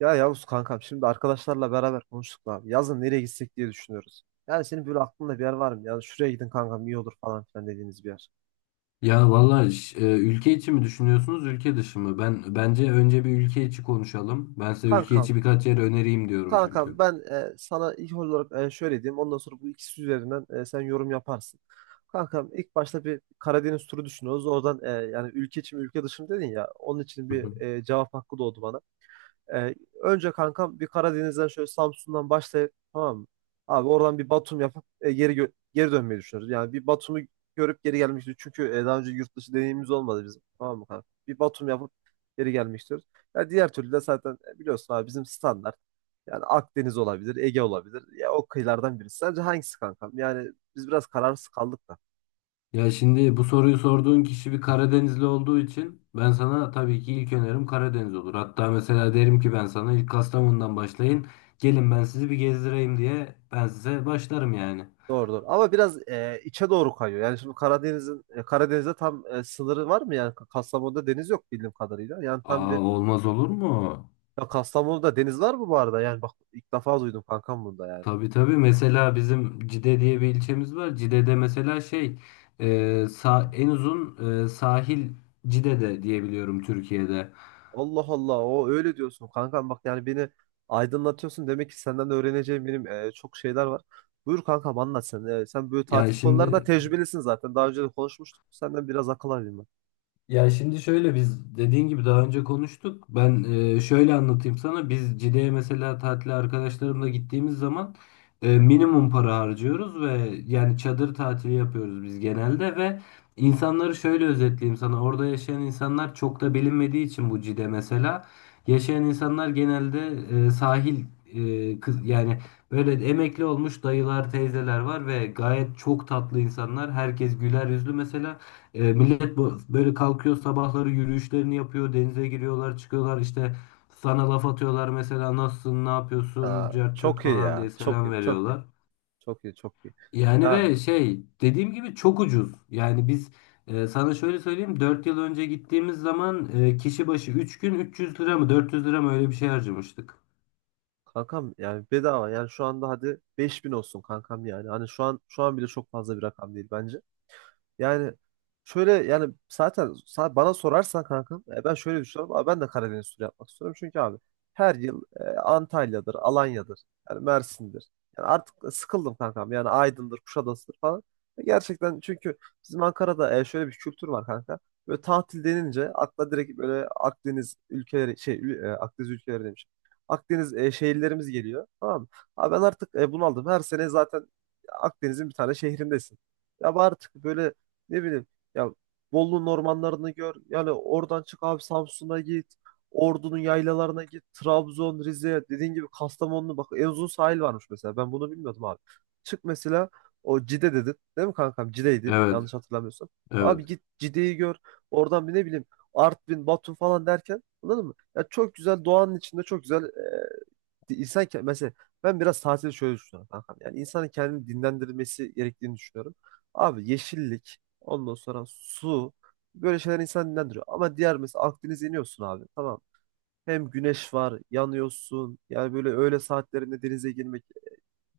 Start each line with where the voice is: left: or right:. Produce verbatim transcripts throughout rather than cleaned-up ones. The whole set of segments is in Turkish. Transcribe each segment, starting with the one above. right: Ya Yavuz kankam şimdi arkadaşlarla beraber konuştuk da abi. Yazın nereye gitsek diye düşünüyoruz. Yani senin böyle aklında bir yer var mı? Yani şuraya gidin kankam iyi olur falan filan dediğiniz bir yer.
left: Ya valla ş- e, ülke içi mi düşünüyorsunuz, ülke dışı mı? Ben bence önce bir ülke içi konuşalım. Ben size ülke içi
right: Kankam,
left: birkaç yer önereyim diyorum
right: kankam
left: çünkü.
right: ben e, sana ilk olarak e, şöyle diyeyim. Ondan sonra bu ikisi üzerinden e, sen yorum yaparsın. Kankam ilk başta bir Karadeniz turu düşünüyoruz. Oradan e, yani ülke içi mi ülke dışı mı dedin ya. Onun için
left: Hı hı.
right: bir e, cevap hakkı doğdu bana. Ee, Önce kankam bir Karadeniz'den şöyle Samsun'dan başlayıp tamam mı? Abi oradan bir Batum yapıp e, geri gö- geri dönmeyi düşünüyoruz. Yani bir Batum'u görüp geri gelmek istiyoruz. Çünkü e, daha önce yurt dışı deneyimimiz olmadı bizim. Tamam mı kanka? Bir Batum yapıp geri gelmek istiyoruz. Ya diğer türlü de zaten e, biliyorsun abi bizim standart. Yani Akdeniz olabilir, Ege olabilir. Ya o kıyılardan birisi. Sence hangisi kankam? Yani biz biraz kararsız kaldık.
left: Ya şimdi bu soruyu sorduğun kişi bir Karadenizli olduğu için ben sana tabii ki ilk önerim Karadeniz olur. Hatta mesela derim ki ben sana ilk Kastamonu'dan başlayın. Gelin ben sizi bir gezdireyim diye ben size başlarım yani.
right: Doğrudur. Ama biraz e, içe doğru kayıyor. Yani şimdi Karadeniz'in e, Karadeniz'de tam e, sınırı var mı? Yani Kastamonu'da deniz yok bildiğim kadarıyla. Yani tam bir
left: Aa, olmaz olur mu?
right: ya Kastamonu'da deniz var mı bu arada? Yani bak ilk defa duydum kankam bunda yani.
left: Tabii tabii, mesela bizim Cide diye bir ilçemiz var. Cide'de mesela şey e, sa en uzun e, sahil Cide'de diyebiliyorum Türkiye'de.
right: Allah Allah o öyle diyorsun kankam bak yani beni aydınlatıyorsun. Demek ki senden öğreneceğim benim e, çok şeyler var. Buyur kankam anlat sen. E, sen böyle
left: Ya
right: tatil konularında
left: şimdi
right: tecrübelisin zaten. Daha önce de konuşmuştuk. Senden biraz akıl alayım ben.
left: Ya şimdi şöyle, biz dediğin gibi daha önce konuştuk. Ben e, şöyle anlatayım sana. Biz Cide'ye mesela tatile arkadaşlarımla gittiğimiz zaman e, minimum para harcıyoruz ve yani çadır tatili yapıyoruz biz genelde. Ve insanları şöyle özetleyeyim sana. Orada yaşayan insanlar çok da bilinmediği için bu Cide mesela. Yaşayan insanlar genelde e, sahil e, kız yani böyle emekli olmuş dayılar, teyzeler var ve gayet çok tatlı insanlar. Herkes güler yüzlü mesela. E, millet bu böyle kalkıyor, sabahları yürüyüşlerini yapıyor, denize giriyorlar, çıkıyorlar, işte sana laf atıyorlar mesela, nasılsın, ne yapıyorsun,
right: Ha,
left: cart curt
right: çok iyi
left: falan
right: ya.
left: diye
right: Çok
left: selam
right: iyi. Çok iyi.
left: veriyorlar.
right: Çok iyi. Çok iyi.
left: Yani
right: Ya
left: ve şey, dediğim gibi çok ucuz. Yani biz, e, sana şöyle söyleyeyim, dört yıl önce gittiğimiz zaman e, kişi başı üç gün üç yüz lira mı dört yüz lira mı, öyle bir şey harcamıştık.
right: kankam yani bedava yani şu anda hadi beş bin olsun kankam yani. Hani şu an şu an bile çok fazla bir rakam değil bence. Yani şöyle yani zaten sa- bana sorarsan kankam e, ben şöyle düşünüyorum. Abi ben de Karadeniz turu yapmak istiyorum. Çünkü abi her yıl e, Antalya'dır, Alanya'dır, yani Mersin'dir. Yani artık sıkıldım kankam. Yani Aydın'dır, Kuşadası'dır falan. E, Gerçekten çünkü bizim Ankara'da e, şöyle bir kültür var kanka. Böyle tatil denince akla direkt böyle Akdeniz ülkeleri şey ül- e, Akdeniz ülkeleri demiş. Akdeniz e, şehirlerimiz geliyor. Tamam mı? Abi ben artık e, bunaldım. Her sene zaten Akdeniz'in bir tane şehrindesin. Ya bu artık böyle ne bileyim ya Bolu'nun ormanlarını gör. Yani oradan çık abi Samsun'a git. Ordu'nun yaylalarına git. Trabzon, Rize, dediğin gibi Kastamonu'nu bak en uzun sahil varmış mesela. Ben bunu bilmiyordum abi. Çık mesela o Cide dedin. Değil mi kankam? Cide'ydi.
left: Evet,
right: Yanlış hatırlamıyorsam.
left: evet.
right: Abi git Cide'yi gör. Oradan bir ne bileyim Artvin, Batum falan derken anladın mı? Ya çok güzel doğanın içinde çok güzel İnsan ke- mesela ben biraz tatili şöyle düşünüyorum kankam. Yani insanın kendini dinlendirmesi gerektiğini düşünüyorum. Abi yeşillik, ondan sonra su böyle şeyler insanı dinlendiriyor. Ama diğer mesela Akdeniz'e iniyorsun abi tamam. Hem güneş var, yanıyorsun. Yani böyle öğle saatlerinde denize girmek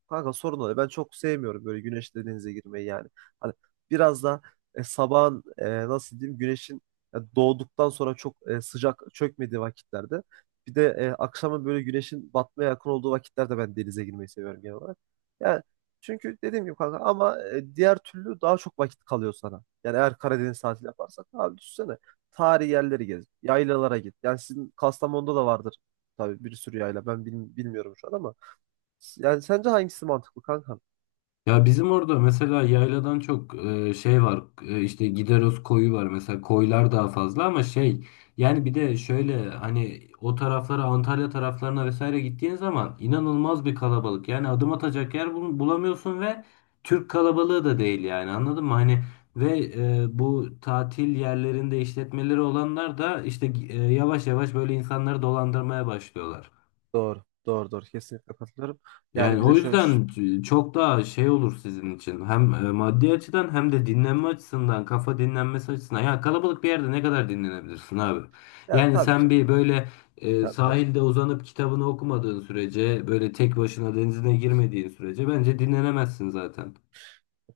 right: kanka sorun oluyor. Ben çok sevmiyorum böyle güneşli denize girmeyi yani. Hani biraz da e, sabahın e, nasıl diyeyim güneşin e, doğduktan sonra çok e, sıcak çökmediği vakitlerde. Bir de e, akşamın böyle güneşin batmaya yakın olduğu vakitlerde ben denize girmeyi seviyorum genel olarak. Yani çünkü dediğim gibi kanka ama e, diğer türlü daha çok vakit kalıyor sana. Yani eğer Karadeniz tatili yaparsak abi düşünsene. Tarihi yerleri gez, yaylalara git. Yani sizin Kastamonu'da da vardır tabii bir sürü yayla. Ben bil- bilmiyorum şu an ama. Yani sence hangisi mantıklı kanka?
left: Ya bizim orada mesela yayladan çok e, şey var, e, işte Gideros koyu var mesela, koylar daha fazla. Ama şey, yani bir de şöyle, hani o taraflara, Antalya taraflarına vesaire gittiğin zaman inanılmaz bir kalabalık, yani adım atacak yer bul- bulamıyorsun ve Türk kalabalığı da değil yani, anladın mı hani. Ve e, bu tatil yerlerinde işletmeleri olanlar da işte e, yavaş yavaş böyle insanları dolandırmaya başlıyorlar.
right: Doğru. Doğru doğru. Kesinlikle katılıyorum. Yani
left: Yani
right: bir de
left: o
right: şöyle.
left: yüzden çok daha şey olur sizin için. Hem e, maddi açıdan hem de dinlenme açısından, kafa dinlenmesi açısından. Ya kalabalık bir yerde ne kadar dinlenebilirsin abi?
right: Ya
left: Yani
right: tabii ki.
left: sen bir böyle e,
right: Tabii tabii.
left: sahilde uzanıp kitabını okumadığın sürece, böyle tek başına denizine girmediğin sürece bence dinlenemezsin zaten.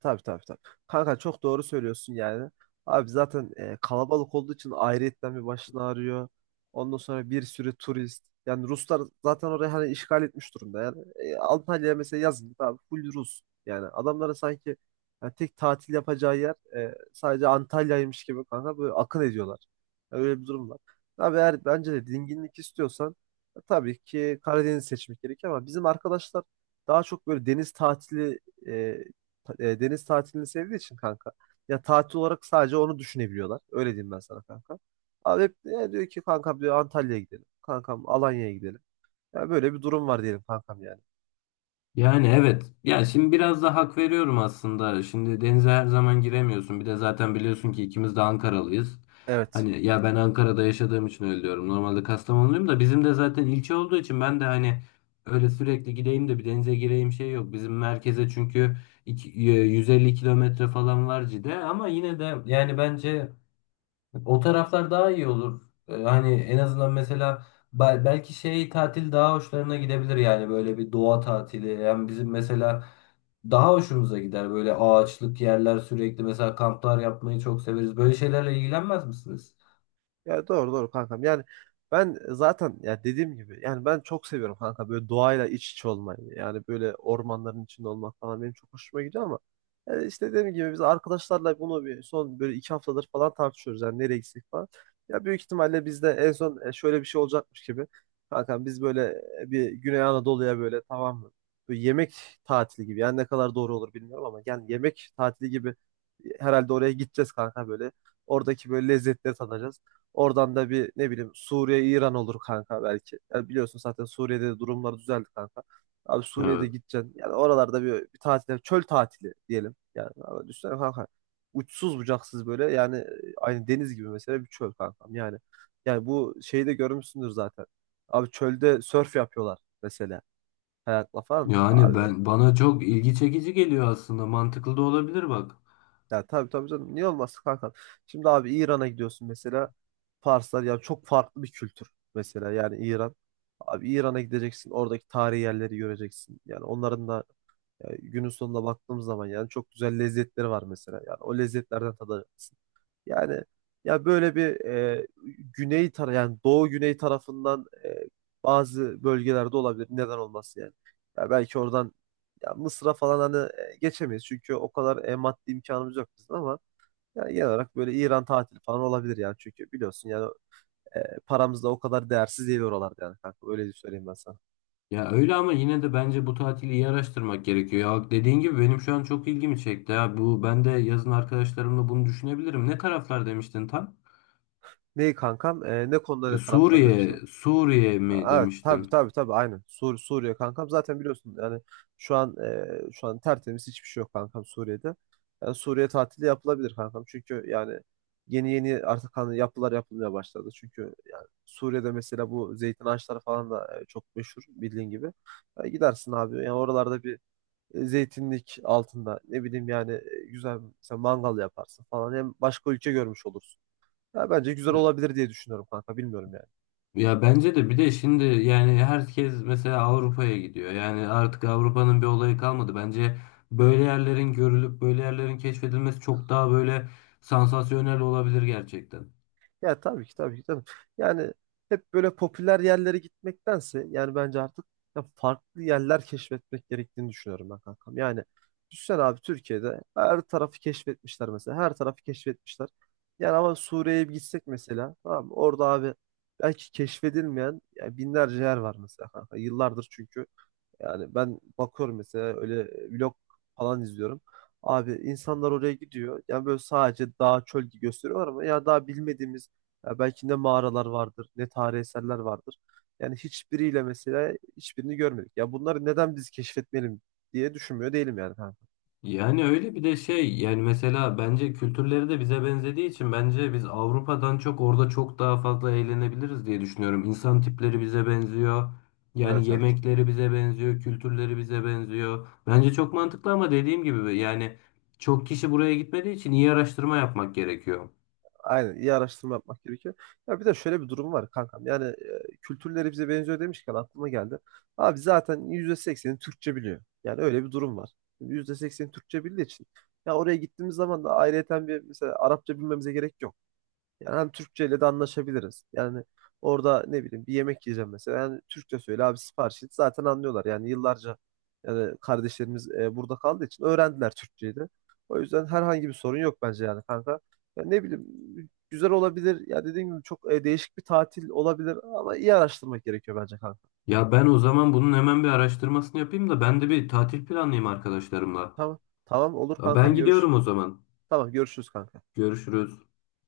right: Tabii, tabii, tabii. Kanka çok doğru söylüyorsun yani. Abi zaten e, kalabalık olduğu için ayrıyetten bir başını ağrıyor. Ondan sonra bir sürü turist. Yani Ruslar zaten orayı hani işgal etmiş durumda. Yani e, Antalya'ya mesela yazın abi full Rus. Yani adamlara sanki yani tek tatil yapacağı yer e, sadece Antalya'ymış gibi kanka böyle akın ediyorlar. Yani öyle bir durum var. Abi eğer bence de dinginlik istiyorsan e, tabii ki Karadeniz seçmek gerek ama bizim arkadaşlar daha çok böyle deniz tatili e, e, deniz tatilini sevdiği için kanka. Ya tatil olarak sadece onu düşünebiliyorlar. Öyle diyeyim ben sana kanka. Abi hep e, diyor ki kankam diyor Antalya'ya gidelim. Kankam Alanya'ya gidelim. Ya böyle bir durum var diyelim kankam yani.
left: Yani evet. Ya şimdi biraz da hak veriyorum aslında. Şimdi denize her zaman giremiyorsun. Bir de zaten biliyorsun ki ikimiz de Ankaralıyız.
right: Evet.
left: Hani ya, ben Ankara'da yaşadığım için öyle diyorum. Normalde Kastamonluyum da, bizim de zaten ilçe olduğu için, ben de hani öyle sürekli gideyim de bir denize gireyim, şey yok. Bizim merkeze çünkü iki- e, yüz elli kilometre falan var Cide, ama yine de yani bence o taraflar daha iyi olur. Ee, Hani en azından mesela bel- belki şey, tatil daha hoşlarına gidebilir, yani böyle bir doğa tatili. Yani bizim mesela daha hoşumuza gider böyle ağaçlık yerler, sürekli mesela kamplar yapmayı çok severiz. Böyle şeylerle ilgilenmez misiniz?
right: Ya doğru doğru kankam. Yani ben zaten ya dediğim gibi yani ben çok seviyorum kanka böyle doğayla iç içe olmayı. Yani böyle ormanların içinde olmak falan benim çok hoşuma gidiyor ama yani işte dediğim gibi biz arkadaşlarla bunu bir son böyle iki haftadır falan tartışıyoruz. Yani nereye gitsek falan. Ya büyük ihtimalle bizde en son e, şöyle bir şey olacakmış gibi. Kankam biz böyle e, bir Güney Anadolu'ya böyle tamam mı? Böyle yemek tatili gibi. Yani ne kadar doğru olur bilmiyorum ama yani yemek tatili gibi e, herhalde oraya gideceğiz kanka böyle. Oradaki böyle lezzetleri tadacağız. Oradan da bir ne bileyim Suriye, İran olur kanka belki. Yani biliyorsun zaten Suriye'de de durumlar düzeldi kanka. Abi Suriye'de
left: Evet.
right: gideceksin. Yani oralarda bir, bir tatil, çöl tatili diyelim. Yani abi düşünsene kanka. Uçsuz bucaksız böyle yani e, aynı deniz gibi mesela bir çöl kankam. Yani yani bu şeyi de görmüşsündür zaten. Abi çölde sörf yapıyorlar mesela. Kayakla falan.
left: Yani
right: Abi,
left: ben, bana çok ilgi çekici geliyor aslında. Mantıklı da olabilir bak.
right: ya tabii tabii canım. Niye olmasın kanka? Şimdi abi İran'a gidiyorsun mesela. Farslar ya çok farklı bir kültür mesela yani İran. Abi İran'a gideceksin, oradaki tarihi yerleri göreceksin. Yani onların da e, günün sonunda baktığımız zaman yani çok güzel lezzetleri var mesela. Yani o lezzetlerden tadacaksın. Yani ya böyle bir e, güney tara yani doğu güney tarafından e, bazı bölgelerde olabilir. Neden olmasın yani? Ya belki oradan ya Mısır'a falan hani e, geçemeyiz çünkü o kadar e, maddi imkanımız yok bizim ama yani genel olarak böyle İran tatili falan olabilir yani. Çünkü biliyorsun yani e, paramız da o kadar değersiz değil oralarda yani kanka. Öyle söyleyeyim ben sana.
left: Ya öyle, ama yine de bence bu tatili iyi araştırmak gerekiyor. Ya dediğin gibi benim şu an çok ilgimi çekti. Ya bu, ben de yazın arkadaşlarımla bunu düşünebilirim. Ne taraflar demiştin tam?
right: Neyi kankam? E, ne konuda
left: Ya
right: ne tarafları
left: Suriye,
right: demiştim.
left: Suriye mi
right: Ha, evet, tabii,
left: demiştin?
right: tabii, tabii, aynen. Sur Suriye kankam zaten biliyorsun yani şu an e, şu an tertemiz hiçbir şey yok kankam Suriye'de. Yani Suriye tatili yapılabilir kankam. Çünkü yani yeni yeni artık hani yapılar yapılmaya başladı. Çünkü yani Suriye'de mesela bu zeytin ağaçları falan da e, çok meşhur bildiğin gibi. Ya gidersin abi. Yani oralarda bir e, zeytinlik altında ne bileyim yani e, güzel mesela mangal yaparsın falan hem başka ülke görmüş olursun. Ya bence güzel
left: Ya
right: olabilir diye düşünüyorum kanka bilmiyorum yani.
left: ya, bence de, bir de şimdi yani herkes mesela Avrupa'ya gidiyor. Yani artık Avrupa'nın bir olayı kalmadı. Bence böyle yerlerin görülüp böyle yerlerin keşfedilmesi çok daha böyle sansasyonel olabilir gerçekten.
right: Ya tabii ki tabii ki canım. Yani hep böyle popüler yerlere gitmektense yani bence artık ya farklı yerler keşfetmek gerektiğini düşünüyorum ben kankam. Yani düşünsene abi Türkiye'de her tarafı keşfetmişler mesela. Her tarafı keşfetmişler. Yani ama Suriye'ye bir gitsek mesela tamam mı? Orada abi belki keşfedilmeyen ya binlerce yer var mesela kanka. Yıllardır çünkü yani ben bakıyorum mesela öyle e, vlog falan izliyorum. Abi insanlar oraya gidiyor. Yani böyle sadece dağ çöl gibi gösteriyorlar ama ya daha bilmediğimiz ya belki ne mağaralar vardır, ne tarihi eserler vardır. Yani hiçbiriyle mesela hiçbirini görmedik. Ya bunları neden biz keşfetmeyelim diye düşünmüyor değilim yani. Ha.
left: Yani öyle, bir de şey, yani mesela bence kültürleri de bize benzediği için bence biz Avrupa'dan çok orada çok daha fazla eğlenebiliriz diye düşünüyorum. İnsan tipleri bize benziyor. Yani
right: Evet, evet.
left: yemekleri bize benziyor, kültürleri bize benziyor. Bence çok mantıklı, ama dediğim gibi yani çok kişi buraya gitmediği için iyi araştırma yapmak gerekiyor.
right: Aynen, iyi araştırma yapmak gerekiyor. Ya bir de şöyle bir durum var kankam. Yani e, kültürleri bize benziyor demişken aklıma geldi. Abi zaten yüzde sekseni Türkçe biliyor. Yani öyle bir durum var. Şimdi yüzde sekseni Türkçe bildiği için. Ya oraya gittiğimiz zaman da ayrıyeten bir mesela Arapça bilmemize gerek yok. Yani hem Türkçe ile de anlaşabiliriz. Yani orada ne bileyim bir yemek yiyeceğim mesela. Yani Türkçe söyle abi sipariş et. Zaten anlıyorlar. Yani yıllarca yani kardeşlerimiz e, burada kaldığı için öğrendiler Türkçeyi de. O yüzden herhangi bir sorun yok bence yani kanka. Ya ne bileyim güzel olabilir. Ya dediğim gibi çok e, değişik bir tatil olabilir ama iyi araştırmak gerekiyor bence kanka.
left: Ya ben o zaman bunun hemen bir araştırmasını yapayım da, ben de bir tatil planlayayım arkadaşlarımla.
right: Tamam. Tamam olur
left: Ben
right: kankam görüş.
left: gidiyorum o zaman.
right: Tamam görüşürüz kanka.
left: Görüşürüz.